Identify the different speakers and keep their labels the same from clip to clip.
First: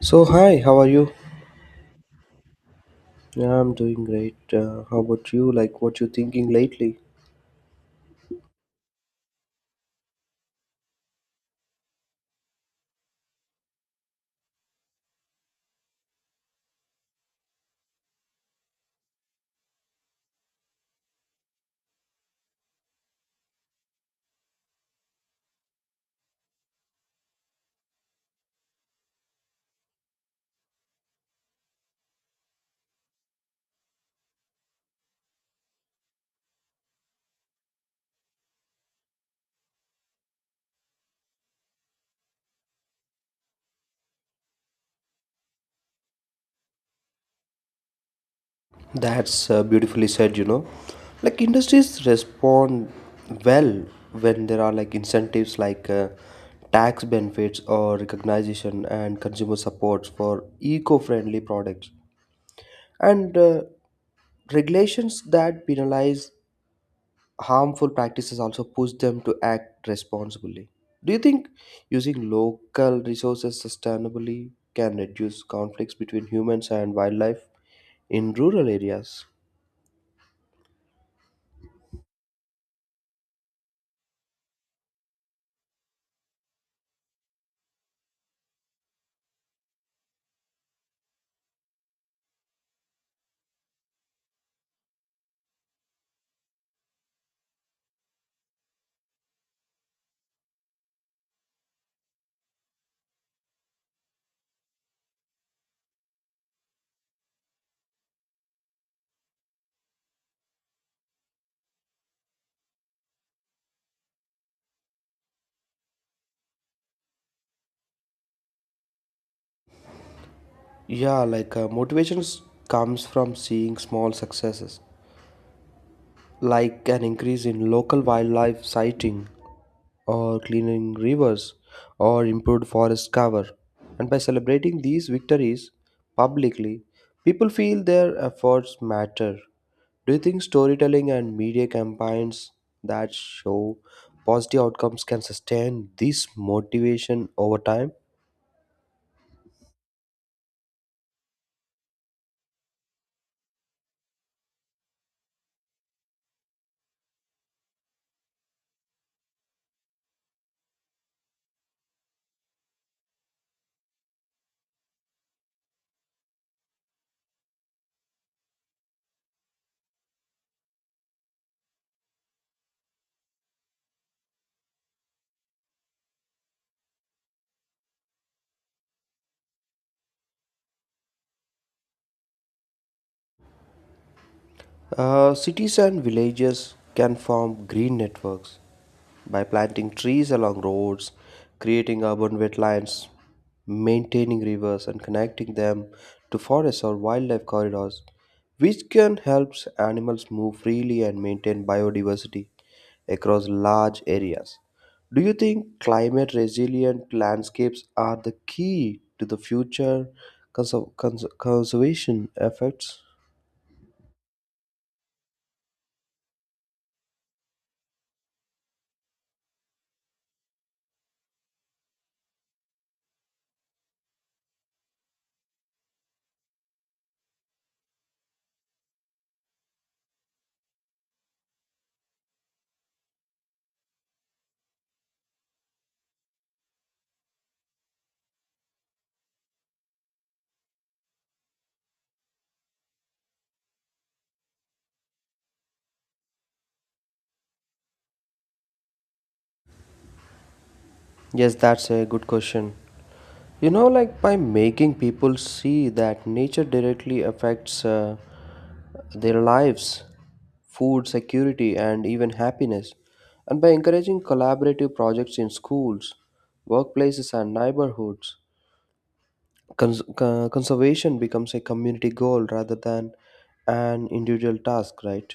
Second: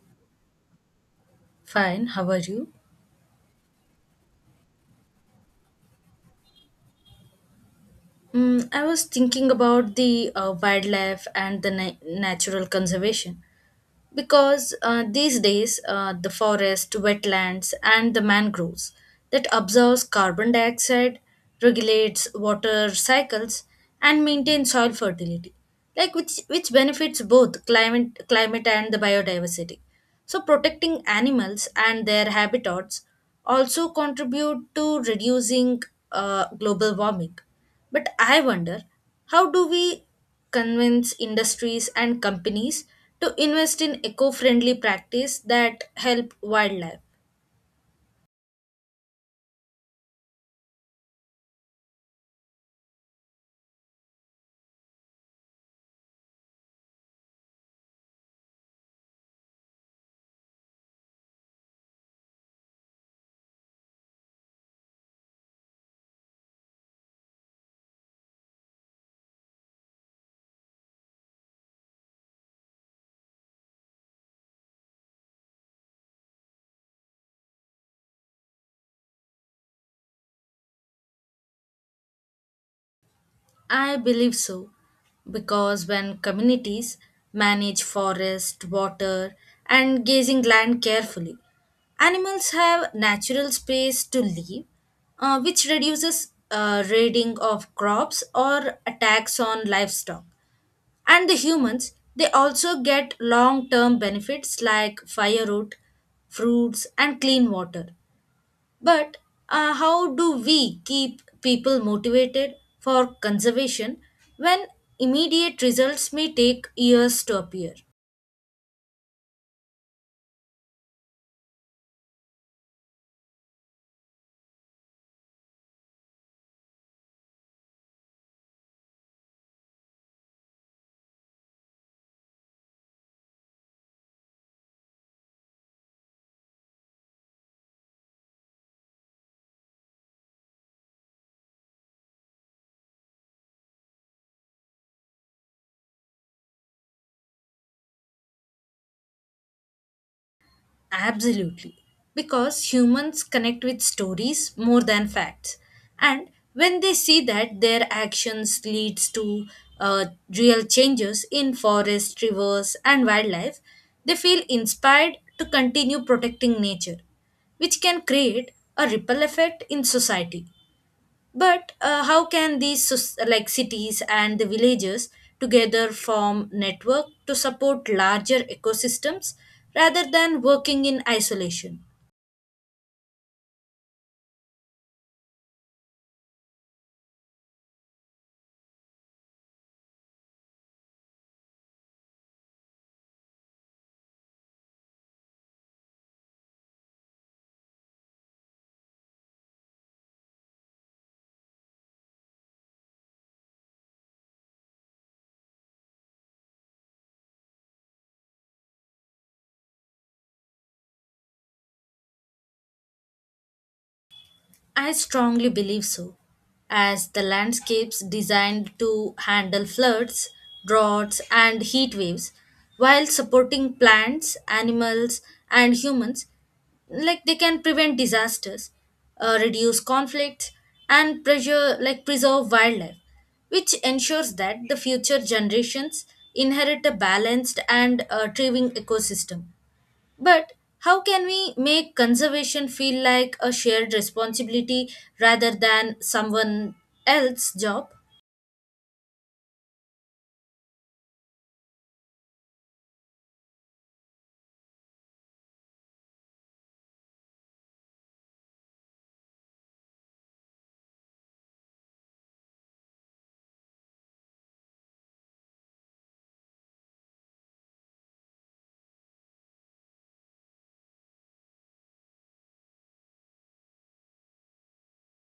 Speaker 1: So hi, how are you?
Speaker 2: Fine, how are you?
Speaker 1: Yeah, I'm doing great. How about you? Like what you thinking lately?
Speaker 2: I was thinking about the wildlife and the natural conservation. Because these days, the forest, wetlands, and the mangroves that absorbs carbon dioxide, regulates water cycles, and maintain soil fertility, like which benefits both climate and the biodiversity. So protecting animals and their habitats also contribute to reducing global warming. But I wonder, how do we convince industries and companies to invest in eco-friendly practice that help wildlife?
Speaker 1: That's beautifully said. Like industries respond well when there are like incentives like tax benefits or recognition and consumer supports for eco-friendly products and regulations that penalize harmful practices also push them to act responsibly. Do you think using local resources sustainably can reduce conflicts between humans and wildlife in rural areas?
Speaker 2: I believe so, because when communities manage forest water and grazing land carefully, animals have natural space to live, which reduces raiding of crops or attacks on livestock. And the humans, they also get long term benefits like firewood, fruits, and clean water. But how do we keep people motivated for conservation when immediate results may take years to appear?
Speaker 1: Yeah, like motivations comes from seeing small successes, like an increase in local wildlife sighting or cleaning rivers, or improved forest cover. And by celebrating these victories publicly, people feel their efforts matter. Do you think storytelling and media campaigns that show positive outcomes can sustain this motivation over time?
Speaker 2: Absolutely. Because humans connect with stories more than facts. And when they see that their actions leads to uh, real changes in forests, rivers and wildlife, they feel inspired to continue protecting nature, which can create a ripple effect in society. But how can these like cities and the villages together form network to support larger ecosystems rather than working in isolation?
Speaker 1: Cities and villages can form green networks by planting trees along roads, creating urban wetlands, maintaining rivers, and connecting them to forests or wildlife corridors, which can help animals move freely and maintain biodiversity across large areas. Do you think climate resilient landscapes are the key to the future conservation efforts?
Speaker 2: I strongly believe so, as the landscapes designed to handle floods, droughts, and heat waves, while supporting plants, animals, and humans, like they can prevent disasters, reduce conflicts, and pressure like preserve wildlife, which ensures that the future generations inherit a balanced and thriving ecosystem. But how can we make conservation feel like a shared responsibility rather than someone else's job?
Speaker 1: Yes, that's a good question. You know, like by making people see that nature directly affects their lives, food security, and even happiness, and by encouraging collaborative projects in schools, workplaces, and neighborhoods, conservation becomes a community goal rather than an individual task, right?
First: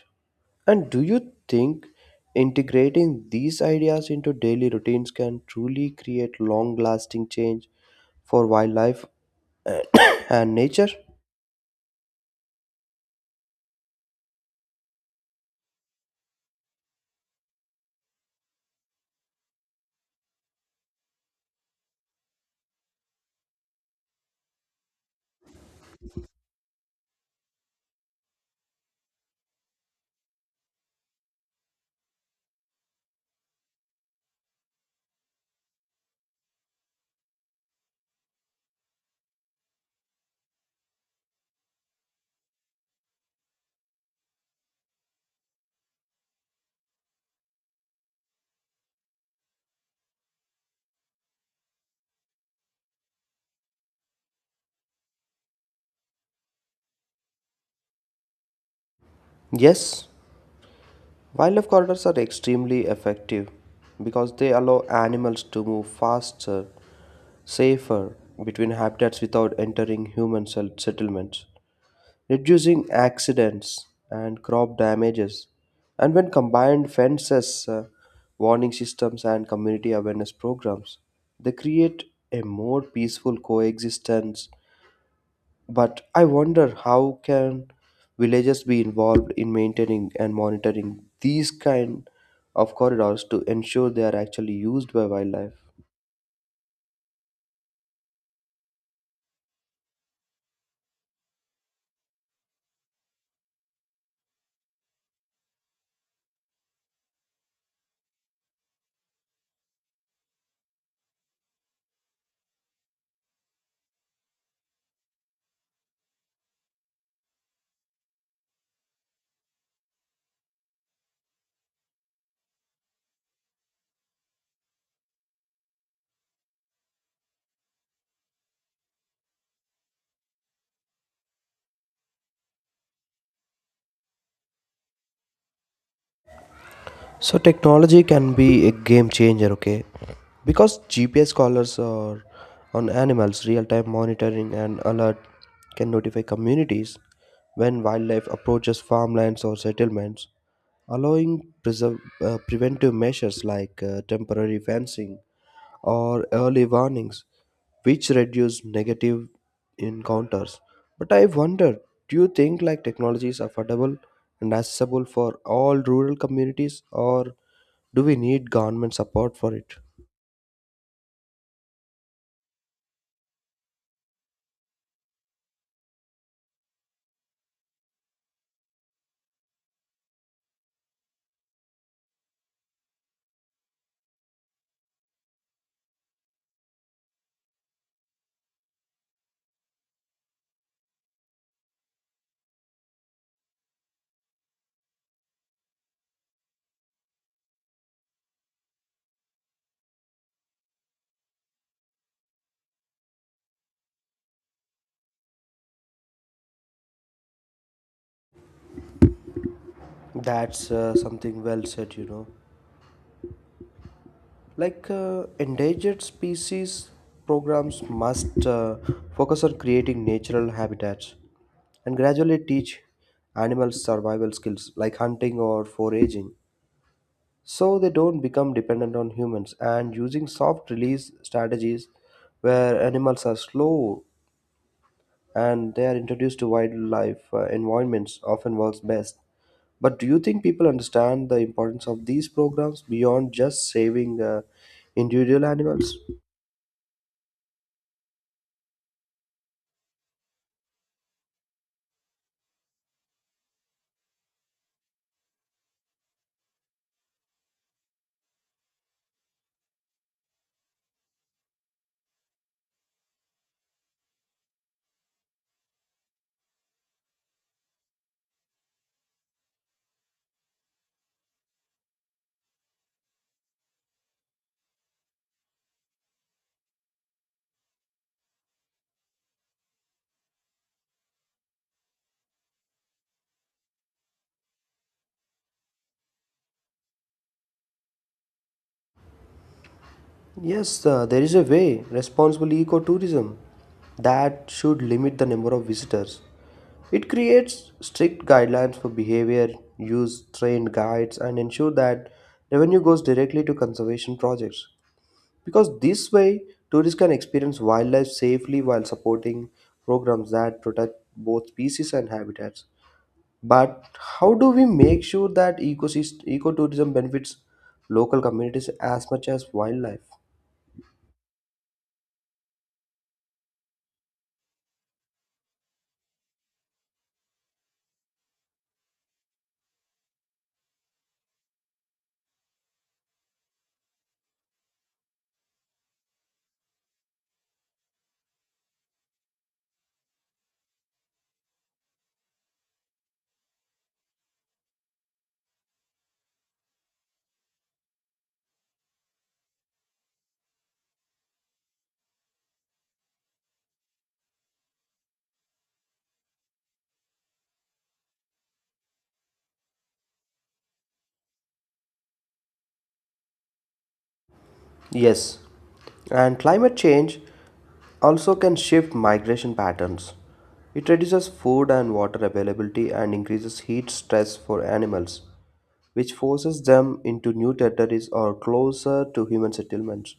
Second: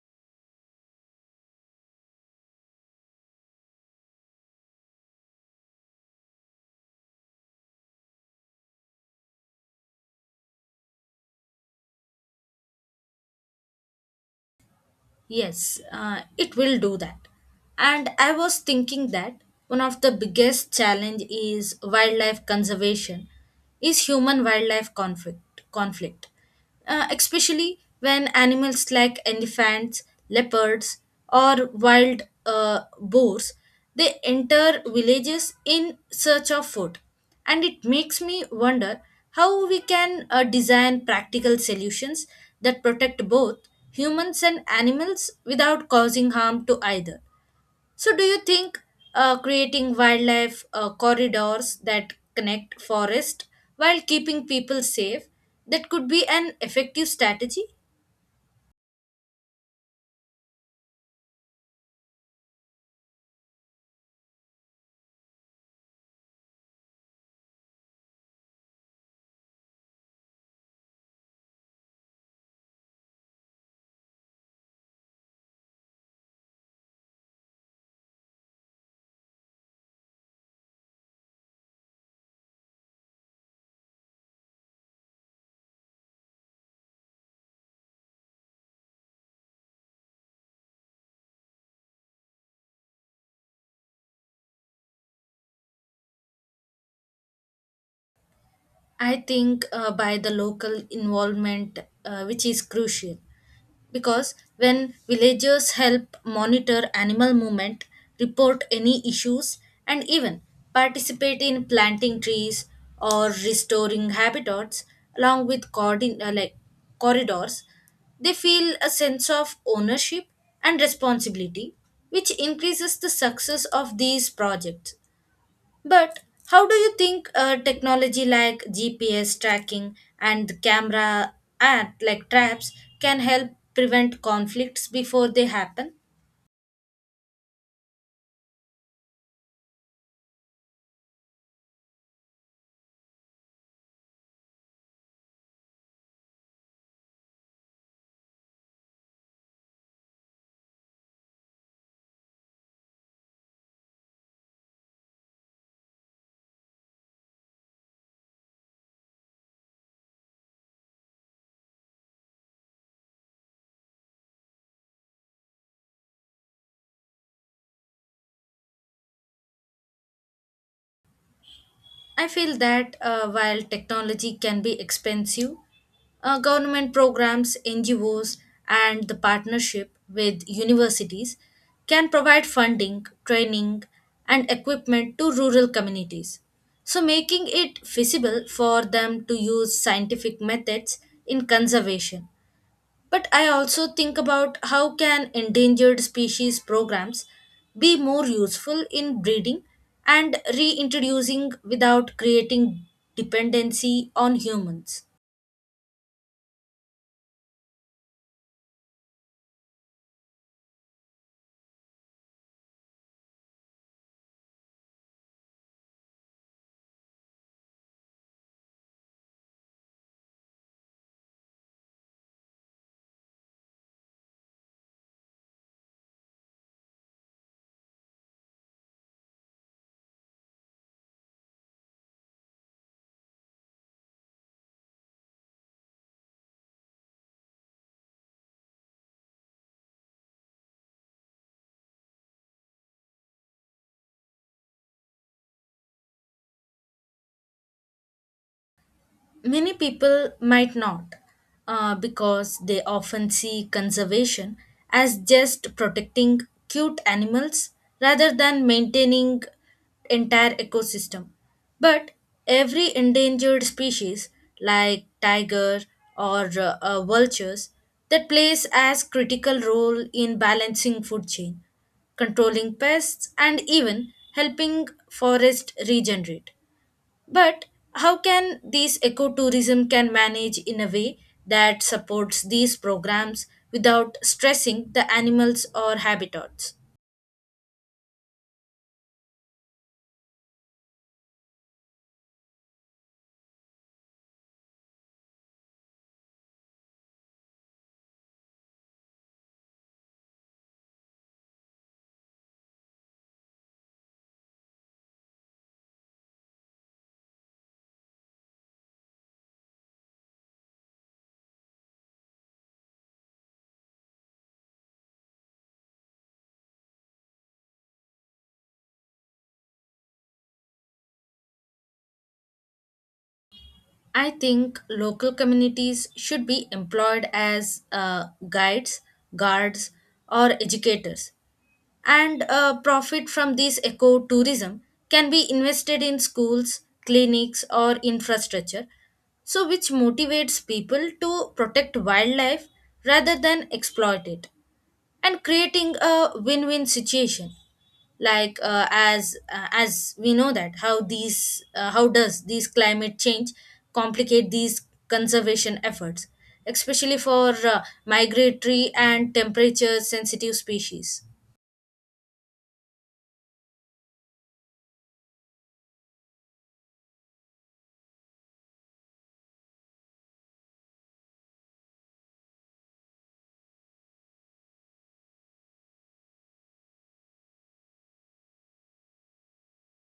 Speaker 1: And do you think integrating these ideas into daily routines can truly create long lasting change for wildlife and and nature?
Speaker 2: Yes, it will do that. And I was thinking that one of the biggest challenge is wildlife conservation is human wildlife conflict. Especially when animals like elephants, leopards or wild boars, they enter villages in search of food. And it makes me wonder how we can design practical solutions that protect both humans and animals without causing harm to either. So, do you think creating wildlife corridors that connect forest while keeping people safe, that could be an effective strategy?
Speaker 1: Yes, wildlife corridors are extremely effective because they allow animals to move faster, safer between habitats without entering human settlements, reducing accidents and crop damages. And when combined fences, warning systems, and community awareness programs, they create a more peaceful coexistence. But I wonder how can villagers be involved in maintaining and monitoring these kind of corridors to ensure they are actually used by wildlife?
Speaker 2: I think, by the local involvement, which is crucial, because when villagers help monitor animal movement, report any issues, and even participate in planting trees or restoring habitats along with like corridors, they feel a sense of ownership and responsibility, which increases the success of these projects. But how do you think technology like GPS tracking and the camera at like traps can help prevent conflicts before they happen?
Speaker 1: So technology can be a game changer, okay? Because GPS collars are on animals, real-time monitoring and alert can notify communities when wildlife approaches farmlands or settlements, allowing preventive measures like temporary fencing or early warnings, which reduce negative encounters. But I wonder, do you think like technology is affordable and accessible for all rural communities, or do we need government support for it?
Speaker 2: I feel that, while technology can be expensive, government programs, NGOs, and the partnership with universities can provide funding, training, and equipment to rural communities. So, making it feasible for them to use scientific methods in conservation. But I also think about how can endangered species programs be more useful in breeding and reintroducing without creating dependency on humans.
Speaker 1: That's something well said, you know. Like endangered species programs must focus on creating natural habitats and gradually teach animals survival skills like hunting or foraging, so they don't become dependent on humans and using soft release strategies where animals are slow and they are introduced to wildlife environments often works best. But do you think people understand the importance of these programs beyond just saving individual animals?
Speaker 2: Many people might not, because they often see conservation as just protecting cute animals rather than maintaining entire ecosystem. But every endangered species, like tiger or vultures, that plays as critical role in balancing food chain, controlling pests, and even helping forest regenerate. But how can these ecotourism can manage in a way that supports these programs without stressing the animals or habitats?
Speaker 1: Yes, there is a way. Responsible ecotourism that should limit the number of visitors. It creates strict guidelines for behavior, use trained guides, and ensure that revenue goes directly to conservation projects. Because this way, tourists can experience wildlife safely while supporting programs that protect both species and habitats. But how do we make sure that ecotourism benefits local communities as much as wildlife?
Speaker 2: I think local communities should be employed as guides, guards, or educators, and profit from this ecotourism can be invested in schools, clinics, or infrastructure, so which motivates people to protect wildlife rather than exploit it, and creating a win-win situation. Like as we know that how these, how does these climate change complicate these conservation efforts, especially for migratory and temperature sensitive species?
Speaker 1: Yes, and climate change also can shift migration patterns. It reduces food and water availability and increases heat stress for animals, which forces them into new territories or closer to human settlements.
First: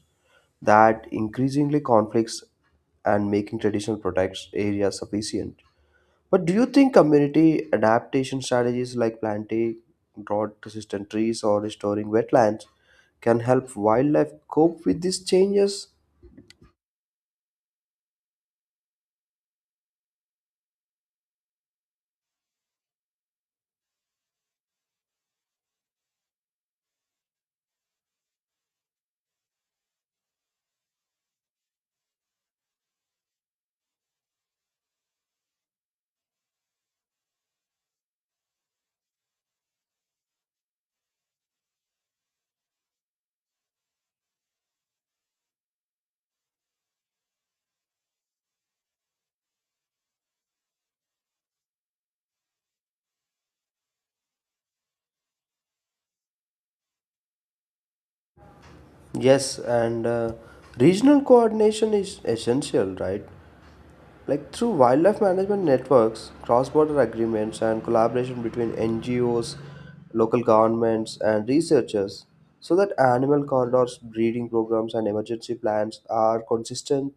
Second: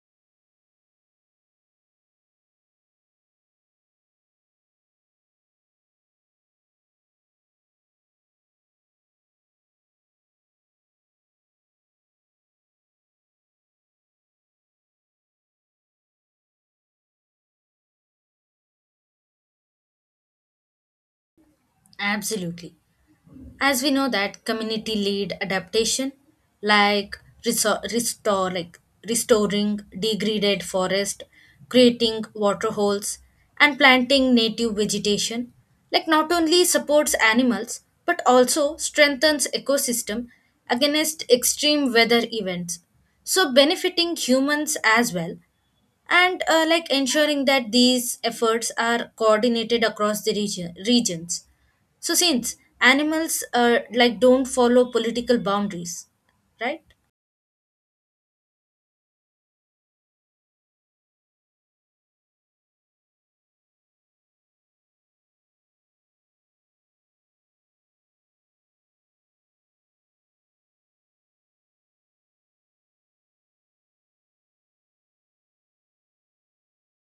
Speaker 1: That increasingly conflicts and making traditional protected areas sufficient. But do you think community adaptation strategies like planting drought resistant trees or restoring wetlands can help wildlife cope with these changes?
Speaker 2: Absolutely. As we know that community led adaptation, like resor- restore like restoring degraded forest, creating water holes, and planting native vegetation, like not only supports animals but also strengthens ecosystem against extreme weather events, so benefiting humans as well. And like ensuring that these efforts are coordinated across the regions, so since animals like don't follow political boundaries, right?
Speaker 1: Yes, and regional coordination is essential, right? Like through wildlife management networks, cross border agreements, and collaboration between NGOs, local governments, and researchers, so that animal corridors, breeding programs, and emergency plans are consistent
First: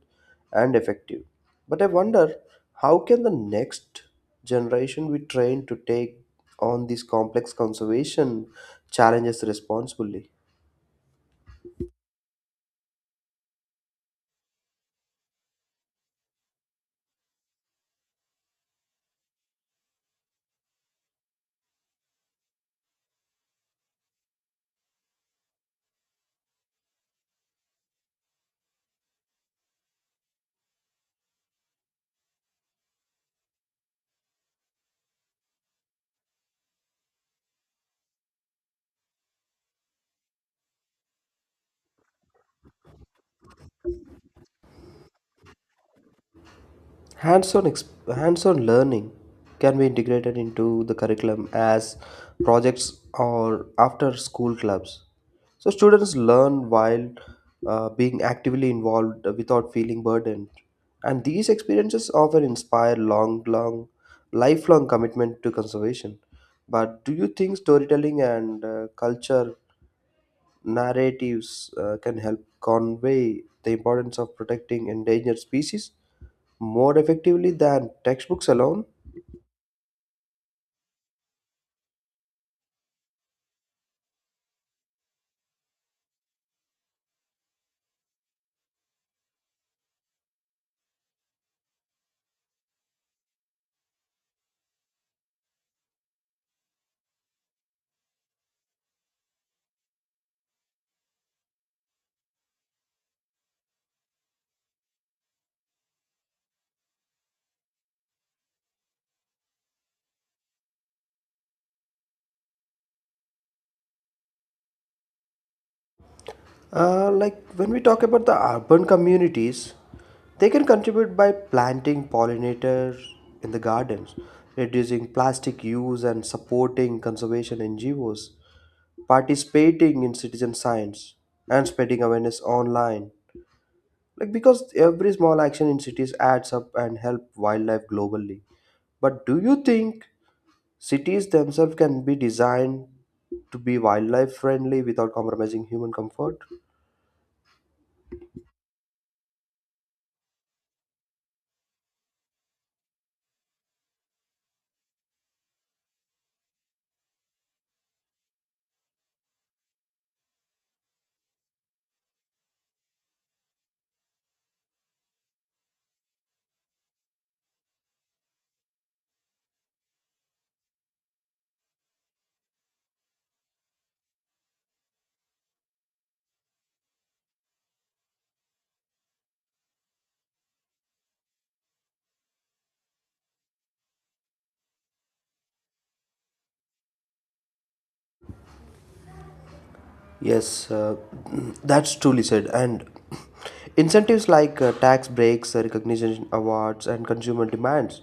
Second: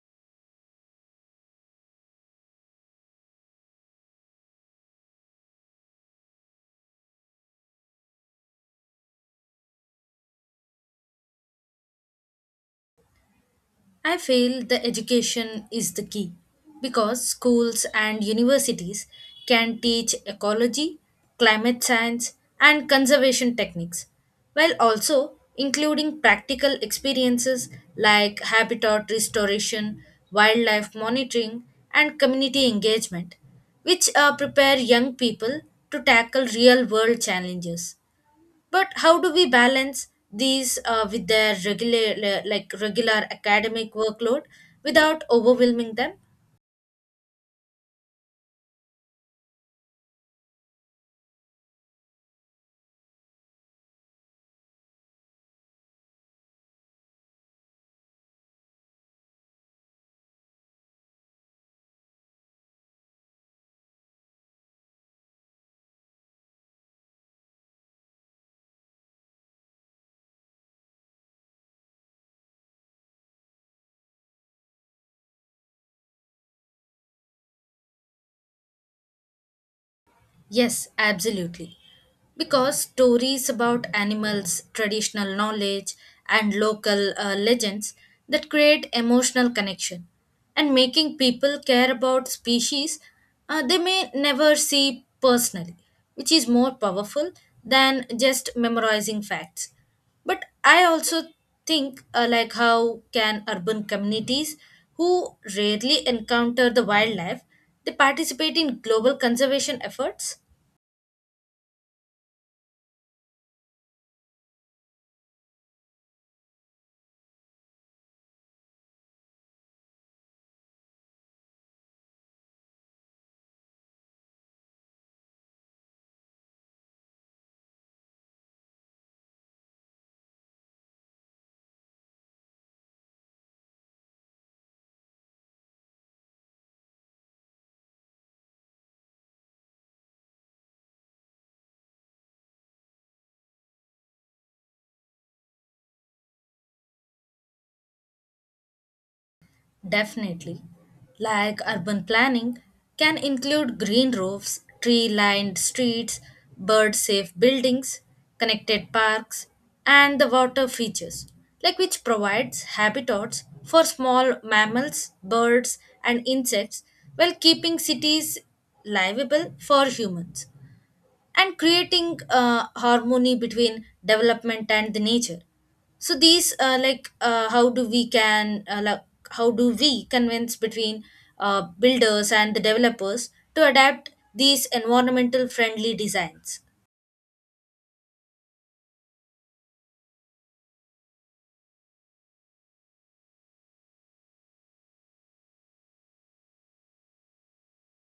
Speaker 1: and effective. But I wonder how can the next generation be trained to take on these complex conservation challenges responsibly?
Speaker 2: I feel the education is the key, because schools and universities can teach ecology, climate science, and conservation techniques, while also including practical experiences like habitat restoration, wildlife monitoring, and community engagement, which prepare young people to tackle real world challenges. But how do we balance these with their regular academic workload without overwhelming them?
Speaker 1: Hands-on learning can be integrated into the curriculum as projects or after school clubs. So students learn while being actively involved without feeling burdened. And these experiences often inspire lifelong commitment to conservation. But do you think storytelling and culture narratives can help convey the importance of protecting endangered species more effectively than textbooks alone?
Speaker 2: Yes, absolutely. Because stories about animals traditional knowledge and local legends, that create emotional connection and making people care about species they may never see personally, which is more powerful than just memorizing facts. But I also think, like how can urban communities who rarely encounter the wildlife, they participate in global conservation efforts?
Speaker 1: Like when we talk about the urban communities, they can contribute by planting pollinators in the gardens, reducing plastic use, and supporting conservation NGOs, participating in citizen science, and spreading awareness online. Like because every small action in cities adds up and help wildlife globally. But do you think cities themselves can be designed to be wildlife friendly without compromising human comfort?
Speaker 2: Definitely. Like urban planning can include green roofs, tree lined streets, bird safe buildings, connected parks, and the water features, like which provides habitats for small mammals, birds, and insects, while keeping cities livable for humans and creating harmony between development and the nature. So these, like how do we can like, how do we convince between builders and the developers to adapt these environmental friendly designs?
Speaker 1: Yes, that's truly said. And incentives like tax breaks, recognition awards, and consumer demands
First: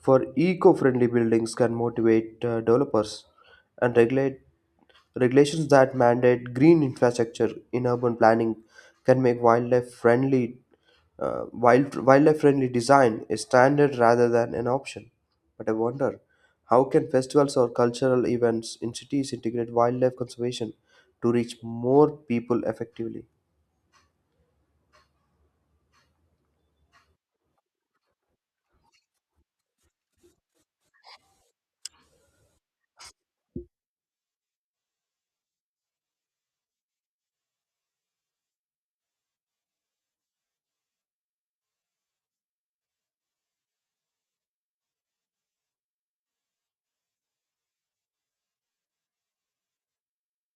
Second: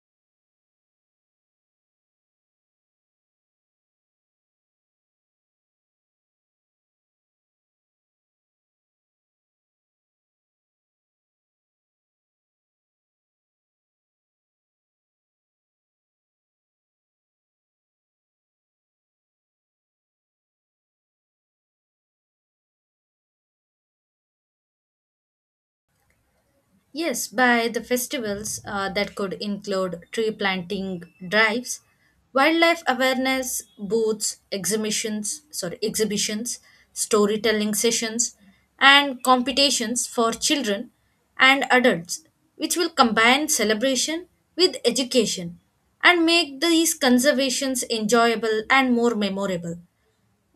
Speaker 1: for eco friendly buildings can motivate developers and regulate regulations that mandate green infrastructure in urban planning can make wildlife friendly wildlife friendly design a standard rather than an option. But I wonder how can festivals or cultural events in cities integrate wildlife conservation to reach more people effectively?
Speaker 2: Yes, by the festivals, that could include tree planting drives, wildlife awareness booths, exhibitions, storytelling sessions, and competitions for children and adults, which will combine celebration with education and make these conservations enjoyable and more memorable.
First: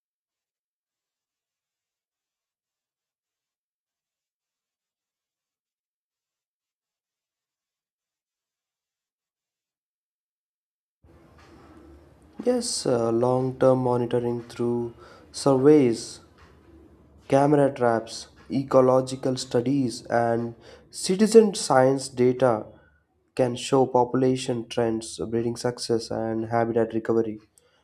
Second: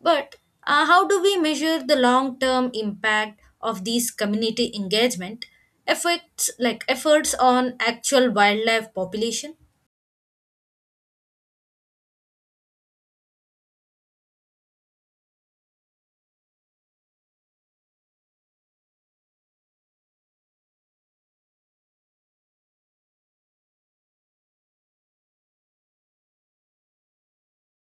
Speaker 2: But how do we measure the long term impact of these community engagement efforts on actual wildlife population?
Speaker 1: Yes, long term monitoring through surveys, camera traps, ecological studies, and citizen science data can show population trends, breeding success, and habitat recovery,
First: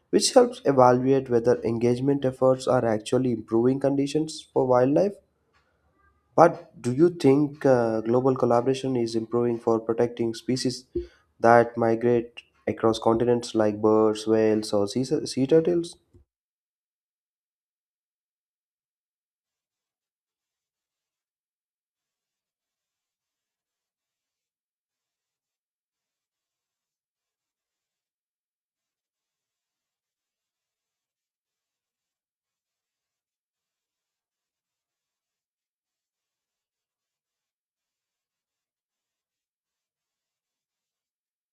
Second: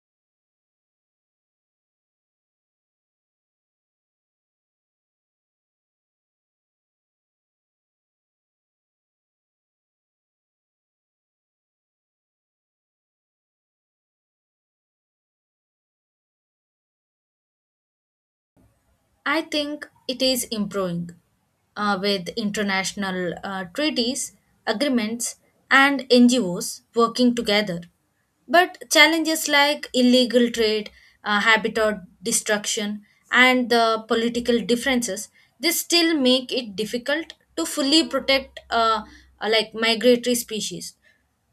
Speaker 1: which helps evaluate whether engagement efforts are actually improving conditions for wildlife. But do you think global collaboration is improving for protecting species that migrate across continents like birds, whales, or sea turtles?
Speaker 2: I think it is improving with international treaties, agreements, and NGOs working together. But challenges like illegal trade, habitat destruction, and the political differences, they still make it difficult to fully protect like migratory species.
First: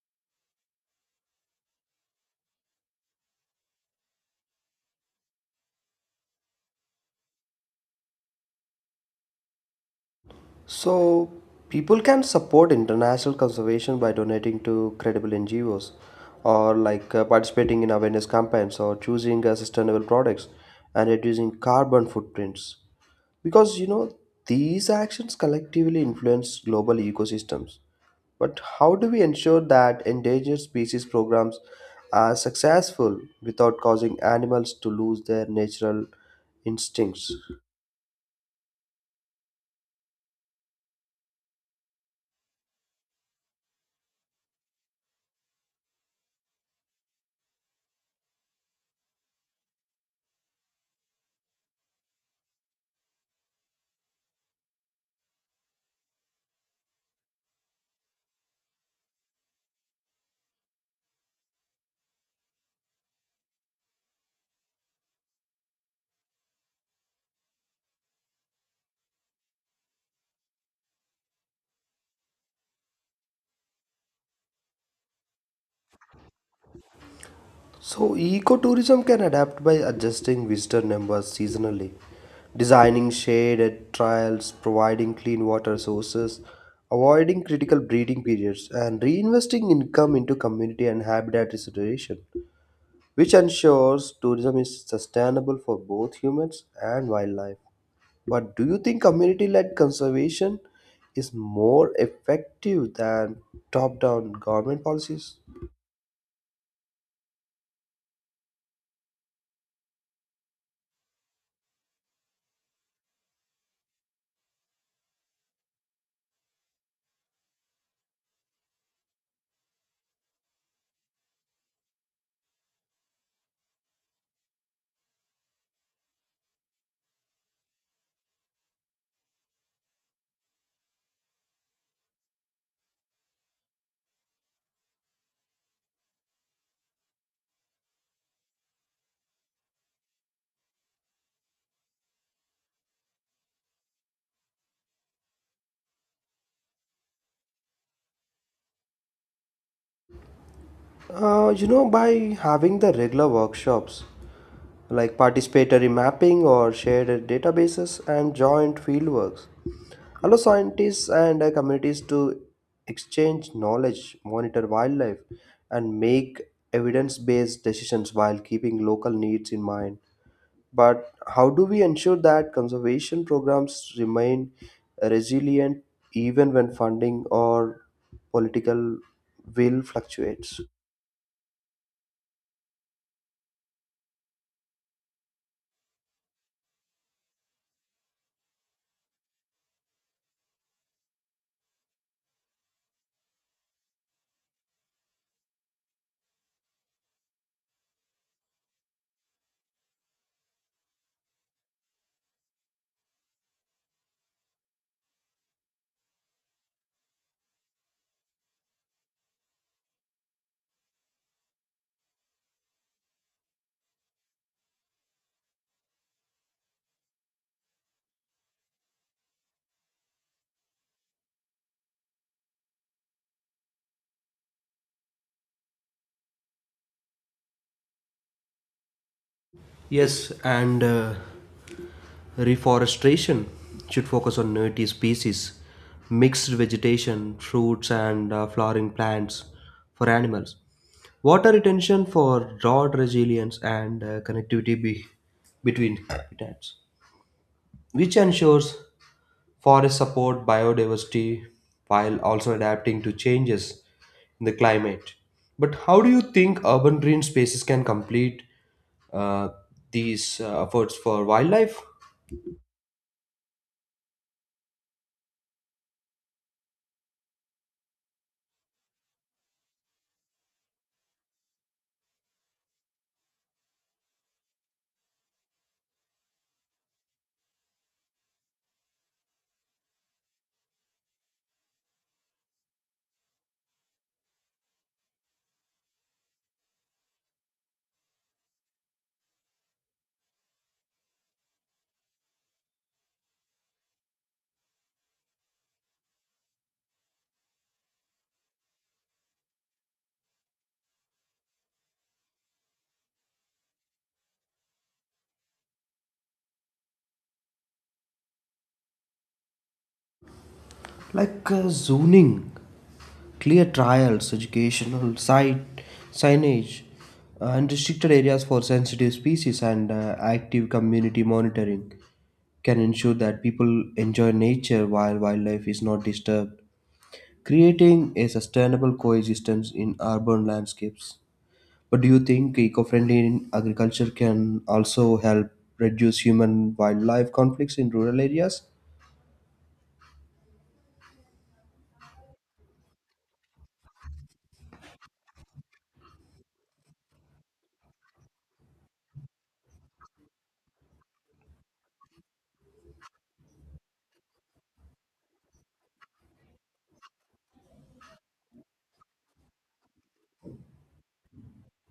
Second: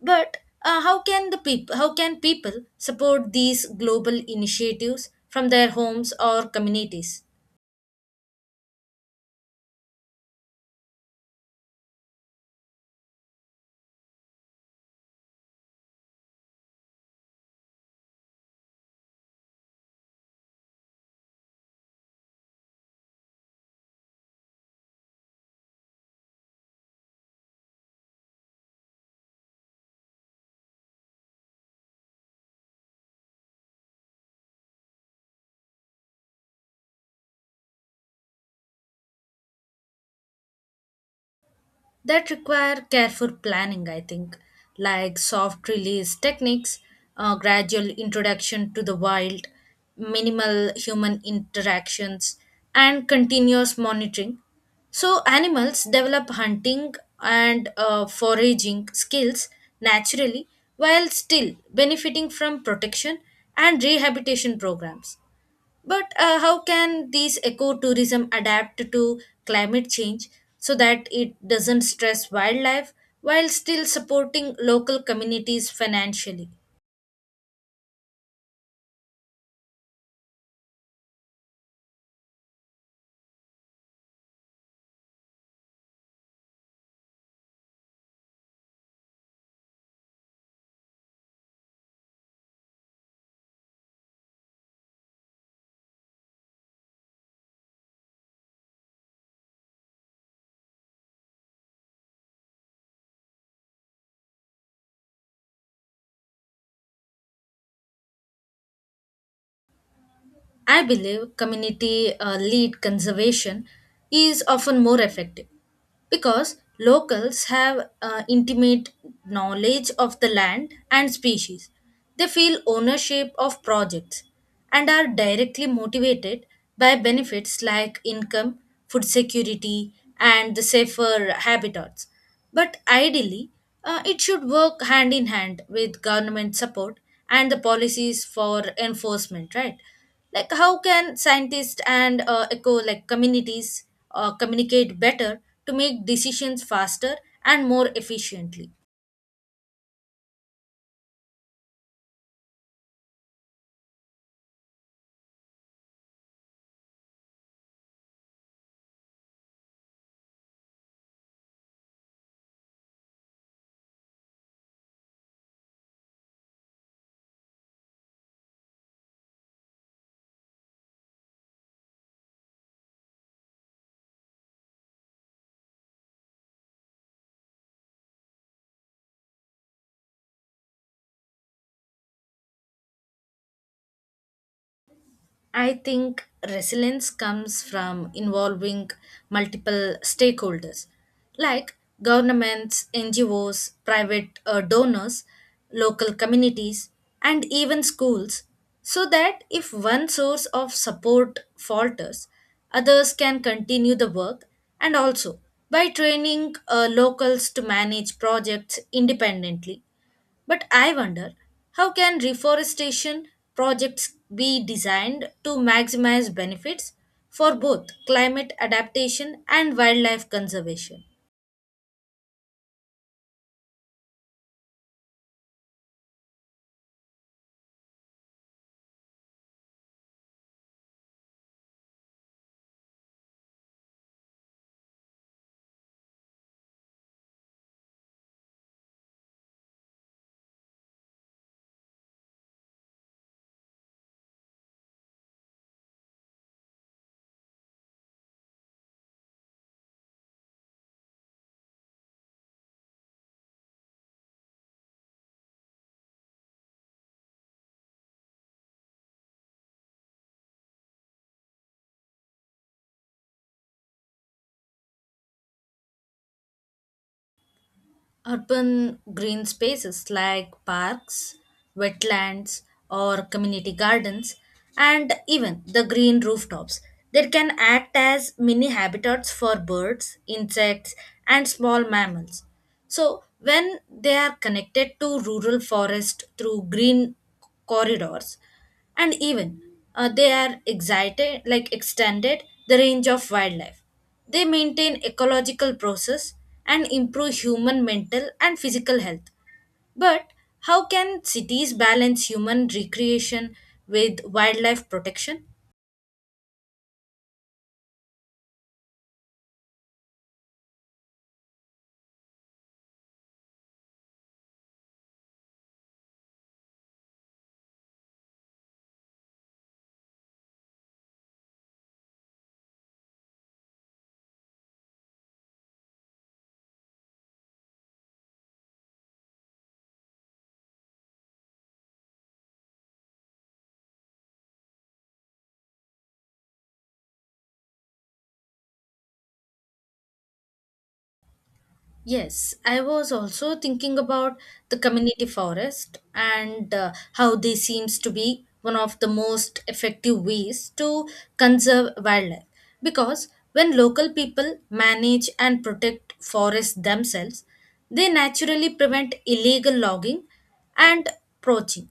Speaker 2: But how can people support these global initiatives from their homes or communities?
Speaker 1: So, people can support international conservation by donating to credible NGOs or like participating in awareness campaigns or choosing sustainable products and reducing carbon footprints. Because you know, these actions collectively influence global ecosystems. But how do we ensure that endangered species programs are successful without causing animals to lose their natural instincts?
Speaker 2: That require careful planning, I think. Like soft release techniques, gradual introduction to the wild, minimal human interactions, and continuous monitoring, so animals develop hunting and foraging skills naturally, while still benefiting from protection and rehabilitation programs. But how can these ecotourism adapt to climate change so that it doesn't stress wildlife while still supporting local communities financially?
Speaker 1: So, ecotourism can adapt by adjusting visitor numbers seasonally, designing shaded trails, providing clean water sources, avoiding critical breeding periods, and reinvesting income into community and habitat restoration, which ensures tourism is sustainable for both humans and wildlife. But do you think community led conservation is more effective than top down government policies?
Speaker 2: I believe community led conservation is often more effective because locals have intimate knowledge of the land and species. They feel ownership of projects and are directly motivated by benefits like income, food security, and the safer habitats. But ideally, it should work hand in hand with government support and the policies for enforcement, right? Like, how can scientists and eco like communities communicate better to make decisions faster and more efficiently?
Speaker 1: You know, by having the regular workshops, like participatory mapping or shared databases and joint fieldworks allow scientists and communities to exchange knowledge, monitor wildlife, and make evidence-based decisions while keeping local needs in mind. But how do we ensure that conservation programs remain resilient even when funding or political will fluctuates?
Speaker 2: I think resilience comes from involving multiple stakeholders like governments, NGOs, private donors, local communities, and even schools, so that if one source of support falters, others can continue the work, and also by training locals to manage projects independently. But I wonder, how can reforestation projects be designed to maximize benefits for both climate adaptation and wildlife conservation?
Speaker 1: Yes, and reforestation should focus on native species, mixed vegetation, fruits, and flowering plants for animals. Water retention for drought resilience and connectivity between habitats, which ensures forests support biodiversity while also adapting to changes in the climate. But how do you think urban green spaces can complete uh, these efforts for wildlife?
Speaker 2: Urban green spaces like parks, wetlands, or community gardens, and even the green rooftops, they can act as mini habitats for birds, insects, and small mammals. So, when they are connected to rural forest through green corridors, and even, they are excited, like extended the range of wildlife. They maintain ecological process and improve human mental and physical health. But how can cities balance human recreation with wildlife protection?
Speaker 1: Like zoning, clear trials, educational site signage, and restricted areas for sensitive species and active community monitoring can ensure that people enjoy nature while wildlife is not disturbed, creating a sustainable coexistence in urban landscapes. But do you think eco-friendly agriculture can also help reduce human-wildlife conflicts in rural areas?
Speaker 2: Yes, I was also thinking about the community forest and how they seems to be one of the most effective ways to conserve wildlife, because when local people manage and protect forests themselves, they naturally prevent illegal logging and poaching,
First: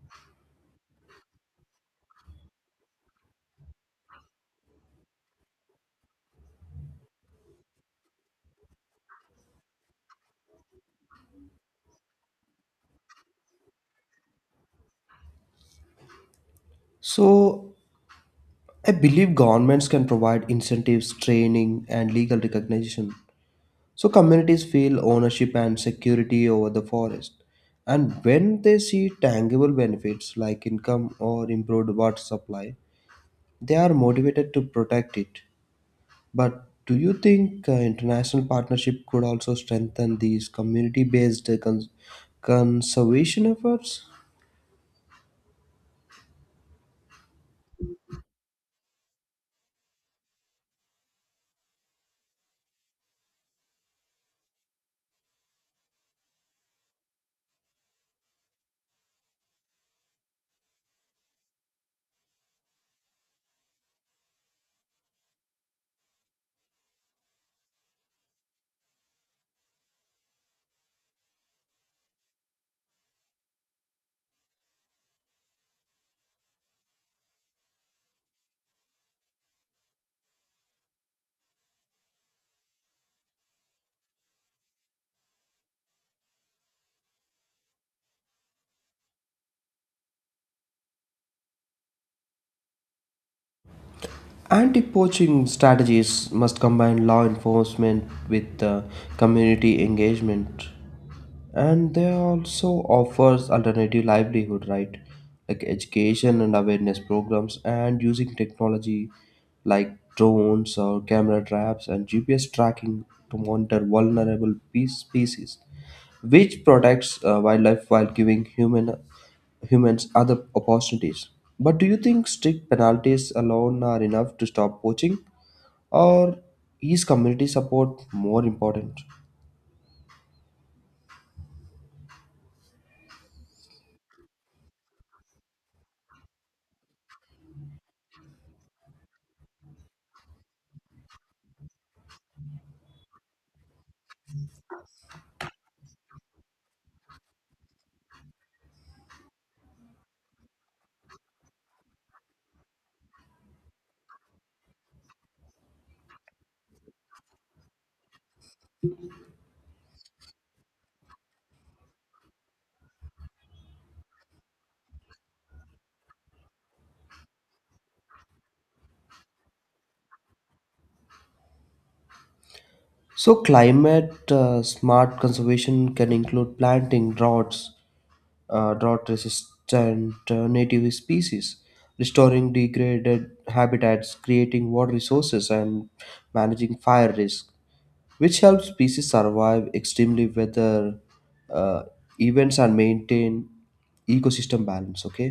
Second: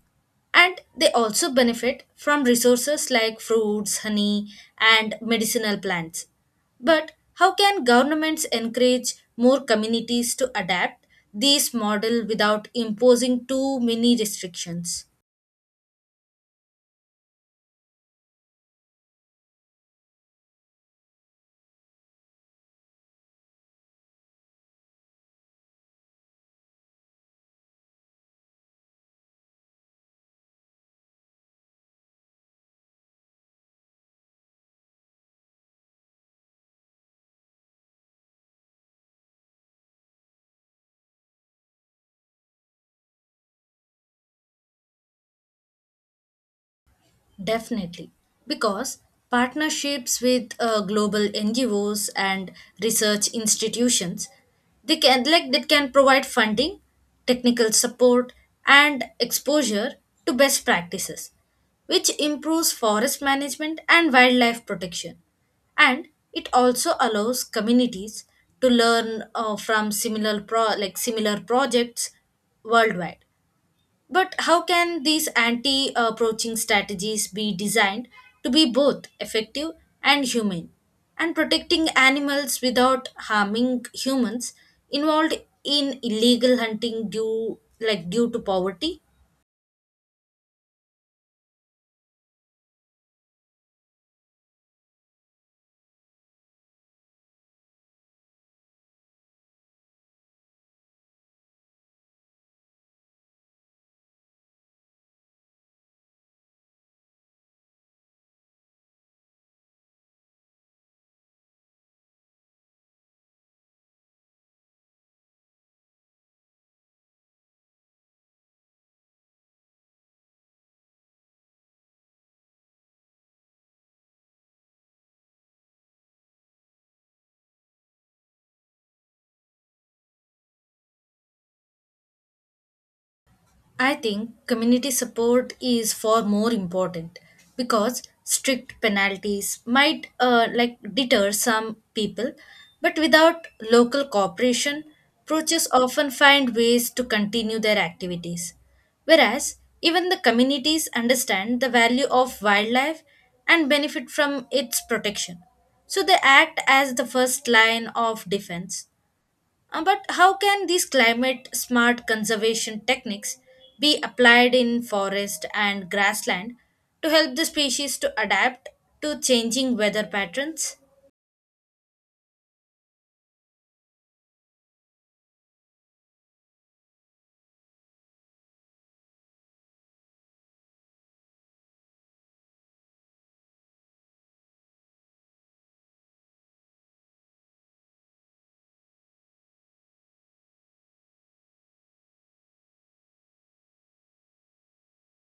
Speaker 2: and they also benefit from resources like fruits, honey and medicinal plants. But how can governments encourage more communities to adapt these model without imposing too many restrictions?
Speaker 1: So I believe governments can provide incentives, training, and legal recognition so communities feel ownership and security over the forest. And when they see tangible benefits like income or improved water supply, they are motivated to protect it. But do you think international partnership could also strengthen these community based conservation efforts?
Speaker 2: Definitely, because partnerships with global NGOs and research institutions, they can that can provide funding, technical support, and exposure to best practices, which improves forest management and wildlife protection. And it also allows communities to learn from similar projects worldwide. But how can these anti approaching strategies be designed to be both effective and humane? And protecting animals without harming humans involved in illegal hunting due to poverty?
Speaker 1: Anti poaching strategies must combine law enforcement with community engagement. And they also offers alternative livelihood, right? Like education and awareness programs and using technology like drones or camera traps and GPS tracking to monitor species, which protects wildlife while giving humans other opportunities. But do you think strict penalties alone are enough to stop poaching, or is community support more important?
Speaker 2: I think community support is far more important, because strict penalties might like deter some people, but without local cooperation, poachers often find ways to continue their activities. Whereas even the communities understand the value of wildlife and benefit from its protection, so they act as the first line of defense. But how can these climate smart conservation techniques be applied in forest and grassland to help the species to adapt to changing weather patterns?
Speaker 1: So, climate smart conservation can include drought resistant native species, restoring degraded habitats, creating water resources, and managing fire risk, which helps species survive extremely weather uh, events and maintain ecosystem balance. Okay,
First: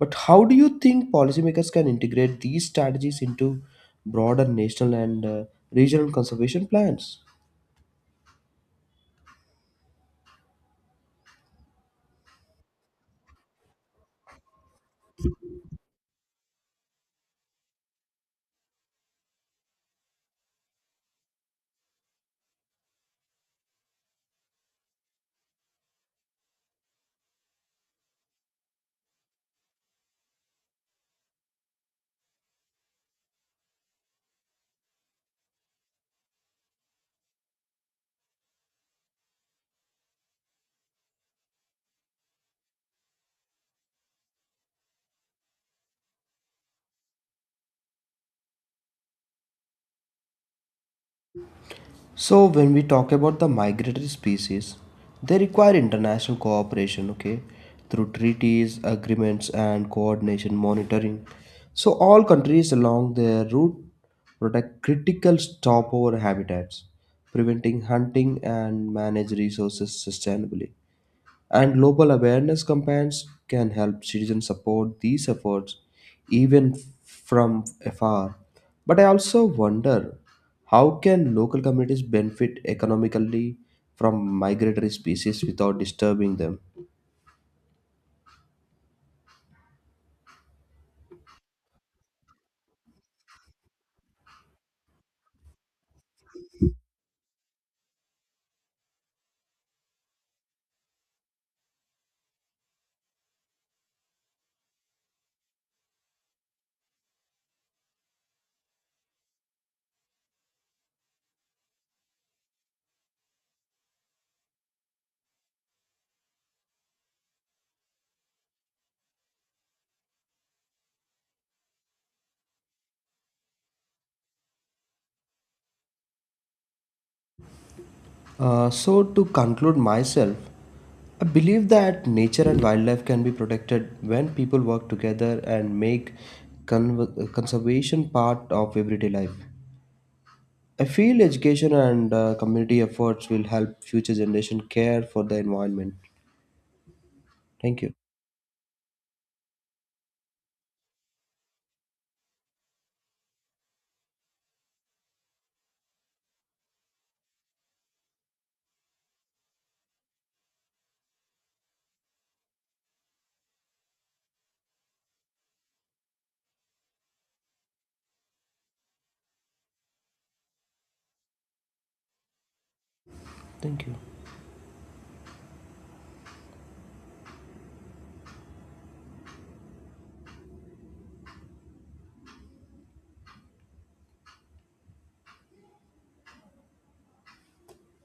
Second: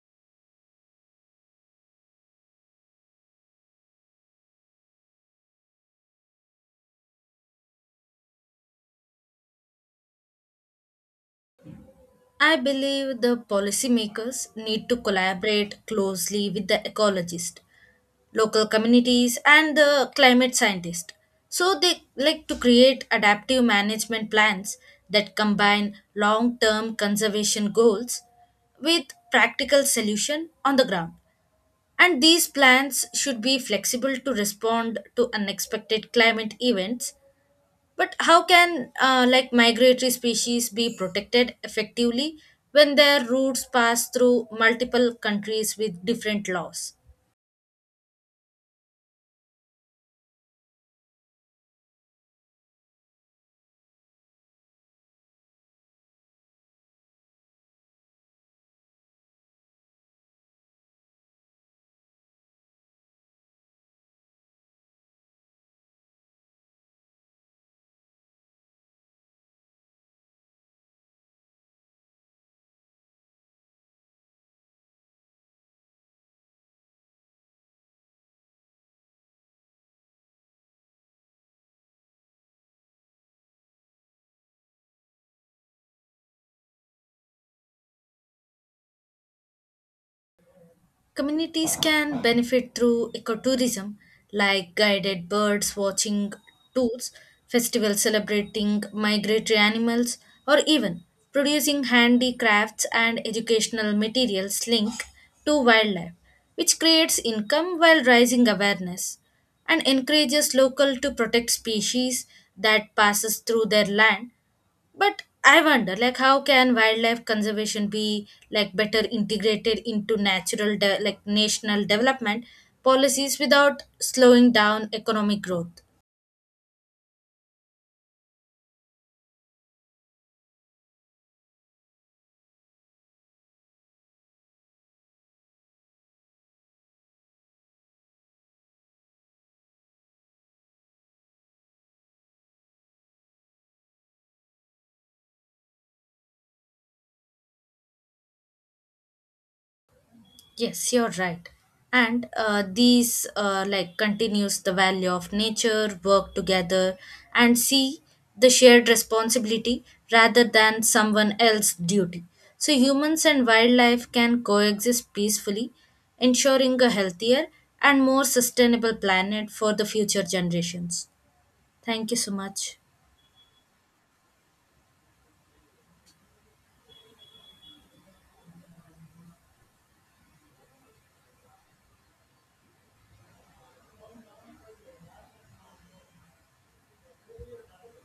Speaker 1: but how do you think policymakers can integrate these strategies into broader national and regional conservation plans?
Speaker 2: I believe the policymakers need to collaborate closely with the ecologists, local communities and the climate scientists, so they like to create adaptive management plans that combine long-term conservation goals with practical solution on the ground, and these plans should be flexible to respond to unexpected climate events. But how can, like migratory species be protected effectively when their routes pass through multiple countries with different laws?
Speaker 1: So when we talk about the migratory species, they require international cooperation, okay, through treaties, agreements, and coordination monitoring. So all countries along their route protect critical stopover habitats, preventing hunting and manage resources sustainably, and global awareness campaigns can help citizens support these efforts even from afar. But I also wonder how can local communities benefit economically from migratory species without disturbing them?
Speaker 2: Communities can benefit through ecotourism, like guided birds watching tours, festivals celebrating migratory animals, or even producing handicrafts and educational materials linked to wildlife, which creates income while raising awareness and encourages local to protect species that passes through their land. But I wonder, like, how can wildlife conservation be like better integrated into national development policies without slowing down economic growth?
Speaker 1: So, to conclude myself, I believe that nature and wildlife can be protected when people work together and make conservation part of everyday life. I feel education and community efforts will help future generation care for the environment. Thank you.
Speaker 2: Yes, you're right. And these, like continues the value of nature, work together, and see the shared responsibility rather than someone else's duty. So humans and wildlife can coexist peacefully, ensuring a healthier and more sustainable planet for the future generations. Thank you so much.
Speaker 1: Thank you.